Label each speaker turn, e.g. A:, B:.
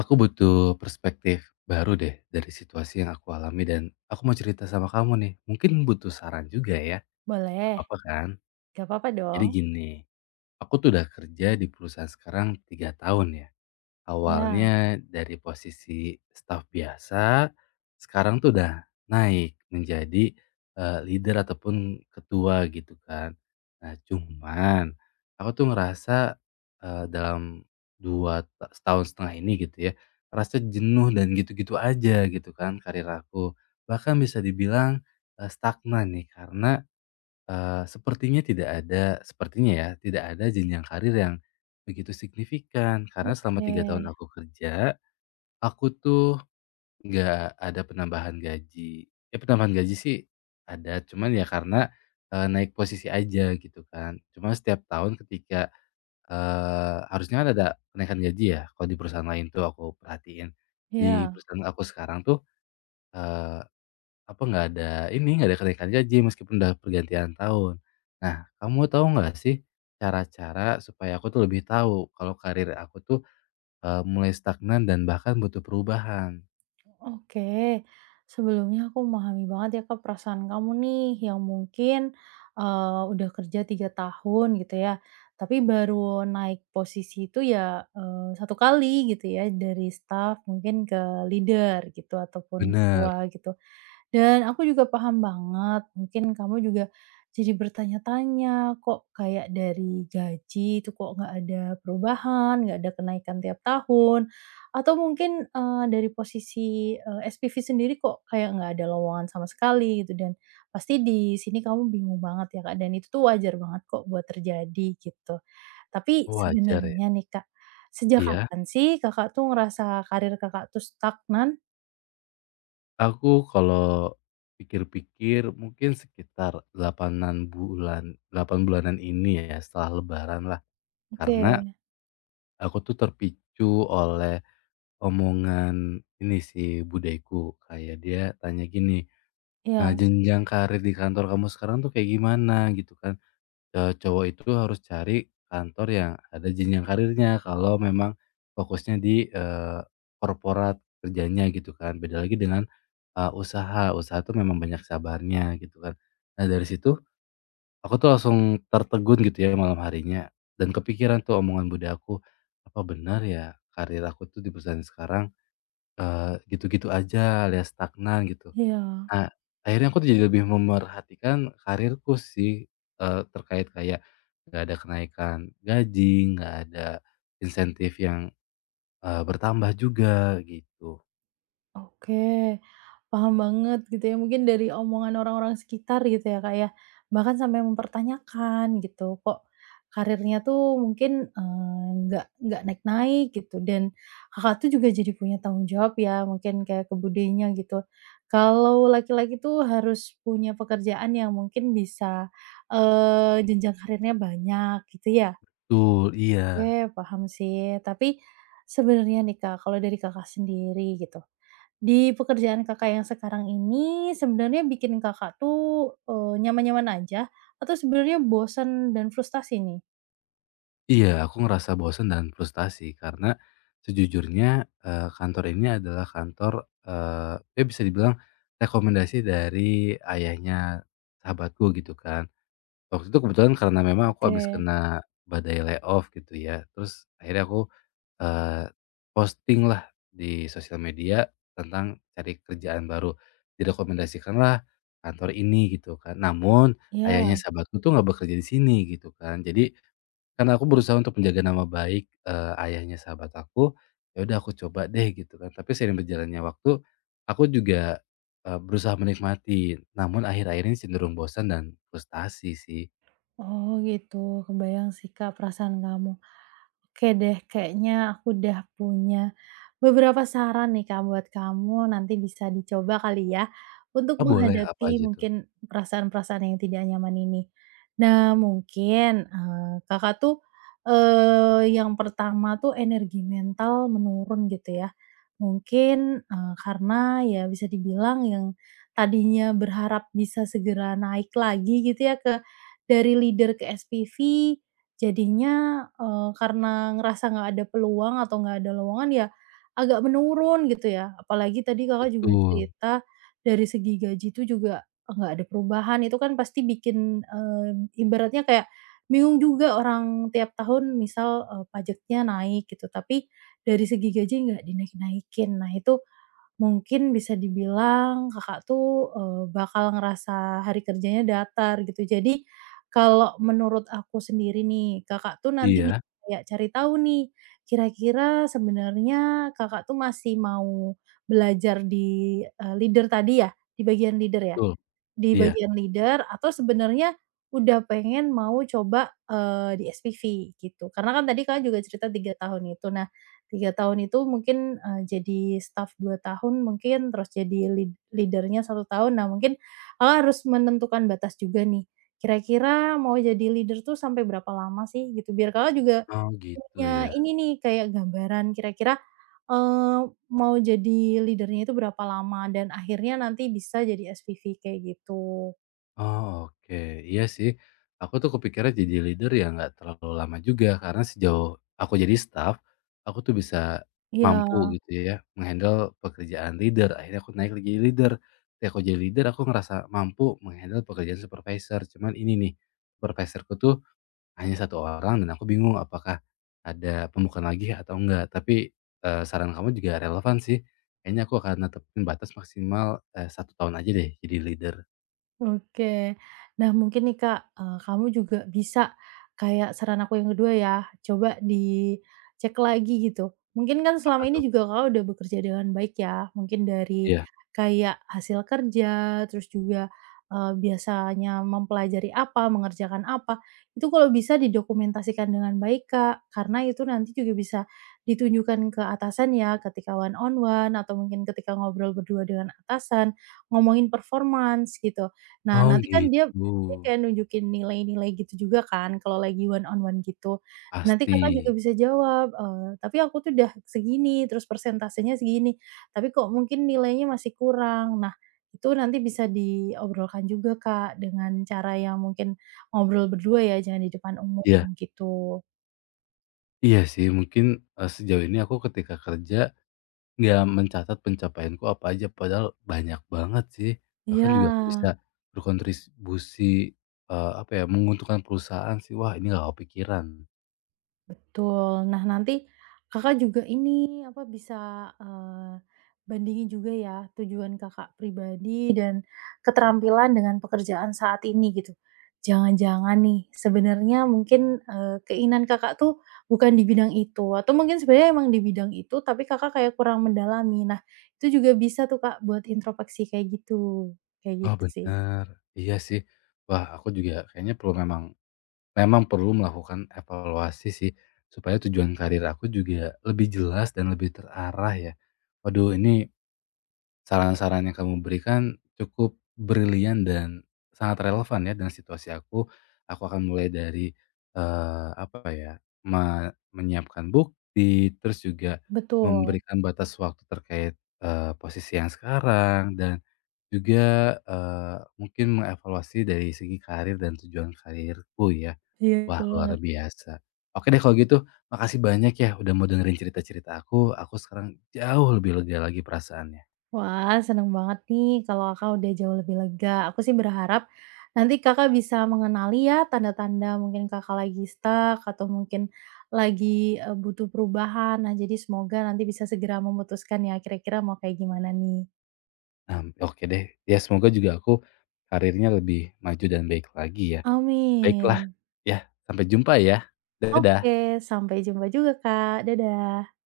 A: Aku butuh perspektif baru deh dari situasi yang aku alami dan aku mau cerita sama kamu nih. Mungkin butuh saran juga ya,
B: Boleh,
A: apa-apa kan?
B: gak apa apa dong?
A: Jadi gini, aku tuh udah kerja di perusahaan sekarang 3 tahun ya.
B: Ya,
A: Awalnya dari posisi staff biasa, sekarang tuh udah naik menjadi, leader ataupun ketua gitu kan. Nah cuman, aku tuh ngerasa, dalam 2 ta setahun setengah ini gitu ya, ngerasa jenuh dan gitu-gitu aja gitu kan karir aku. Bahkan bisa dibilang, stagnan nih karena sepertinya tidak ada sepertinya ya, tidak ada jenjang karir yang begitu signifikan. Karena selama
B: oke.
A: 3 tahun aku kerja, aku tuh nggak ada penambahan gaji. Ya penambahan gaji sih ada, cuman ya karena, naik posisi aja gitu kan. Cuma setiap tahun ketika, harusnya kan ada kenaikan gaji ya, kalau di perusahaan lain tuh aku perhatiin. Di
B: ya
A: perusahaan aku sekarang tuh, eh, apa nggak ada ini, nggak ada kenaikan gaji meskipun udah pergantian tahun. Nah, kamu tahu nggak sih cara-cara supaya aku tuh lebih tahu kalau karir aku tuh, mulai stagnan dan bahkan butuh perubahan?
B: oke. Sebelumnya aku memahami banget ya Kak perasaan kamu nih yang mungkin, udah kerja 3 tahun gitu ya, tapi baru naik posisi itu ya, 1 kali gitu ya dari staff mungkin ke leader gitu ataupun
A: Bener.
B: ketua gitu. Dan aku juga paham banget, mungkin kamu juga jadi bertanya-tanya, kok kayak dari gaji itu kok nggak ada perubahan, nggak ada kenaikan tiap tahun, atau mungkin, dari posisi, SPV sendiri kok kayak nggak ada lowongan sama sekali gitu dan pasti di sini kamu bingung banget ya, Kak, dan itu tuh wajar banget kok buat terjadi gitu. Tapi
A: Oh, wajar ya?
B: sebenarnya nih, Kak, sejak
A: Iya,
B: kapan sih Kakak tuh ngerasa karir Kakak tuh stagnan?
A: aku kalau pikir-pikir mungkin sekitar 8 bulanan ini ya setelah lebaran lah. Karena
B: Oke,
A: aku tuh terpicu oleh omongan ini sih buddeku, kayak dia tanya gini. Nah,
B: iya
A: jenjang karir di kantor kamu sekarang tuh kayak gimana gitu kan? Cowok itu harus cari kantor yang ada jenjang karirnya kalau memang fokusnya di, korporat kerjanya gitu kan. Beda lagi dengan, usaha, usaha tuh memang banyak sabarnya gitu kan. Nah, dari situ aku tuh langsung tertegun gitu ya malam harinya dan kepikiran tuh omongan bude aku, "Apa benar ya karir aku tuh di perusahaan sekarang, gitu-gitu aja alias stagnan?" Gitu.
B: iya.
A: Nah, akhirnya aku jadi lebih memerhatikan karirku sih, terkait kayak nggak ada kenaikan gaji, nggak ada insentif yang, bertambah juga gitu.
B: Oke, paham banget gitu ya, mungkin dari omongan orang-orang sekitar gitu ya, Kak, ya. Bahkan sampai mempertanyakan gitu, kok karirnya tuh mungkin, eee, nggak naik-naik gitu dan Kakak tuh juga jadi punya tanggung jawab ya, mungkin kayak ke budenya gitu. Kalau laki-laki tuh harus punya pekerjaan yang mungkin bisa, jenjang karirnya banyak gitu ya.
A: Betul, iya.
B: Oke, paham sih. Tapi sebenarnya nih Kak, kalau dari Kakak sendiri gitu, di pekerjaan Kakak yang sekarang ini sebenarnya bikin Kakak tuh, nyaman-nyaman aja atau sebenarnya bosan dan frustasi nih?
A: Iya, aku ngerasa bosan dan frustasi karena sejujurnya, kantor ini adalah kantor, ya bisa dibilang rekomendasi dari ayahnya sahabatku gitu kan. Waktu itu kebetulan karena memang aku habis
B: Oke,
A: kena badai layoff gitu ya, terus akhirnya aku eh, Posting lah di sosial media tentang cari kerjaan baru, direkomendasikanlah kantor ini gitu kan. Namun ayahnya
B: ya.
A: sahabatku tuh nggak bekerja di sini gitu kan. Jadi karena aku berusaha untuk menjaga nama baik, ayahnya sahabat aku, ya udah aku coba deh gitu kan. Tapi seiring berjalannya waktu, aku juga, berusaha menikmati, namun akhir-akhir ini cenderung bosan dan frustasi sih.
B: Oh gitu, kebayang sih Kak perasaan kamu. Oke deh, kayaknya aku udah punya beberapa saran nih Kak buat kamu, nanti bisa dicoba kali ya untuk
A: Oh boleh, apa
B: menghadapi
A: aja tuh?
B: mungkin perasaan-perasaan yang tidak nyaman ini. Nah mungkin, Kakak tuh, yang pertama tuh energi mental menurun gitu ya. Mungkin, karena ya bisa dibilang yang tadinya berharap bisa segera naik lagi gitu ya ke dari leader ke SPV jadinya, karena ngerasa nggak ada peluang atau nggak ada lowongan ya agak menurun gitu ya. Apalagi tadi Kakak juga
A: Betul.
B: cerita dari segi gaji itu juga nggak ada perubahan, itu kan pasti bikin, ibaratnya kayak bingung juga orang tiap tahun misal, pajaknya naik gitu, tapi dari segi gaji nggak dinaik-naikin. Nah itu mungkin bisa dibilang Kakak tuh, bakal ngerasa hari kerjanya datar gitu. Jadi, kalau menurut aku sendiri nih, Kakak tuh nanti bisa
A: Iya,
B: kayak cari tahu nih, kira-kira sebenarnya Kakak tuh masih mau belajar di, leader tadi ya? Di bagian leader ya?
A: betul.
B: Di
A: Iya.
B: bagian leader atau sebenarnya udah pengen mau coba, di SPV gitu. Karena kan tadi Kakak juga cerita 3 tahun itu. Nah 3 tahun itu mungkin, jadi staf 2 tahun mungkin, terus jadi lead leader-nya 1 tahun. Nah mungkin Kakak harus menentukan batas juga nih, kira-kira mau jadi leader tuh sampai berapa lama sih gitu? Biar Kakak juga
A: Oh gitu
B: punya
A: ya.
B: ini nih, kayak gambaran kira-kira, mau jadi leadernya itu berapa lama dan akhirnya nanti bisa jadi SPV kayak gitu.
A: Oh, oke. Iya sih, aku tuh kepikiran jadi leader ya nggak terlalu lama juga, karena sejauh aku jadi staff, aku tuh bisa
B: Iya.
A: mampu gitu ya, menghandle pekerjaan leader, akhirnya aku naik lagi jadi leader. Ketika aku jadi leader, aku ngerasa mampu menghandle pekerjaan supervisor, cuman ini nih, supervisorku tuh hanya satu orang dan aku bingung apakah ada pembukaan lagi atau enggak. Tapi saran kamu juga relevan sih, kayaknya aku akan netepin batas maksimal 1 tahun aja deh jadi leader.
B: Oke. Nah, mungkin nih, Kak, kamu juga bisa kayak saran aku yang kedua ya, coba dicek lagi gitu. Mungkin kan
A: Apa
B: selama ini
A: tuh?
B: juga Kakak udah bekerja dengan baik ya, mungkin dari
A: Iya.
B: kayak hasil kerja, terus juga, biasanya mempelajari apa, mengerjakan apa, itu kalau bisa didokumentasikan dengan baik, Kak. Karena itu nanti juga bisa ditunjukkan ke atasan ya, ketika one on one atau mungkin ketika ngobrol berdua dengan atasan, ngomongin performance gitu. Nah,
A: Oh
B: nanti kan dia dia
A: gitu,
B: kayak nunjukin nilai-nilai gitu juga kan kalau lagi one on one gitu. Nanti Kakak
A: pasti.
B: juga bisa jawab, "Tapi aku tuh udah segini, terus persentasenya segini, tapi kok mungkin nilainya masih kurang." Nah, itu nanti bisa diobrolkan juga, Kak, dengan cara yang mungkin ngobrol berdua ya, jangan di depan umum
A: Iya,
B: gitu.
A: iya sih mungkin, sejauh ini aku ketika kerja nggak mencatat pencapaianku apa aja padahal banyak banget sih, bahkan
B: Iya.
A: juga aku bisa berkontribusi, apa ya, menguntungkan perusahaan sih, wah ini nggak kepikiran.
B: Betul. Nah, nanti Kakak juga ini, apa, bisa, eee, bandingin juga ya tujuan Kakak pribadi dan keterampilan dengan pekerjaan saat ini gitu. Jangan-jangan nih sebenarnya mungkin, keinginan Kakak tuh bukan di bidang itu atau mungkin sebenarnya emang di bidang itu tapi Kakak kayak kurang mendalami. Nah, itu juga bisa tuh Kak buat introspeksi kayak
A: Oh
B: gitu sih.
A: benar, iya sih. Wah aku juga kayaknya perlu memang memang perlu melakukan evaluasi sih, supaya tujuan karir aku juga lebih jelas dan lebih terarah ya. Waduh, ini saran-saran yang kamu berikan cukup brilian dan sangat relevan ya dengan situasi aku. Aku akan mulai dari, apa ya, menyiapkan bukti, terus juga
B: Betul.
A: memberikan batas waktu terkait, posisi yang sekarang dan juga, mungkin mengevaluasi dari segi karir dan tujuan karirku ya.
B: Iya,
A: Wah,
B: betul
A: luar
B: banget.
A: biasa. Oke deh kalau gitu, makasih banyak ya udah mau dengerin cerita-cerita aku. Aku sekarang jauh lebih lega lagi perasaannya.
B: Wah, seneng banget nih kalau Kakak udah jauh lebih lega. Aku sih berharap nanti Kakak bisa mengenali ya tanda-tanda mungkin Kakak lagi stuck atau mungkin lagi butuh perubahan. Nah, jadi semoga nanti bisa segera memutuskan ya kira-kira mau kayak gimana nih.
A: Nah, oke deh. Ya semoga juga aku karirnya lebih maju dan baik lagi ya. Baiklah,
B: Amin.
A: ya sampai jumpa ya.
B: Oke,
A: Dadah.
B: sampai jumpa juga Kak. Dadah.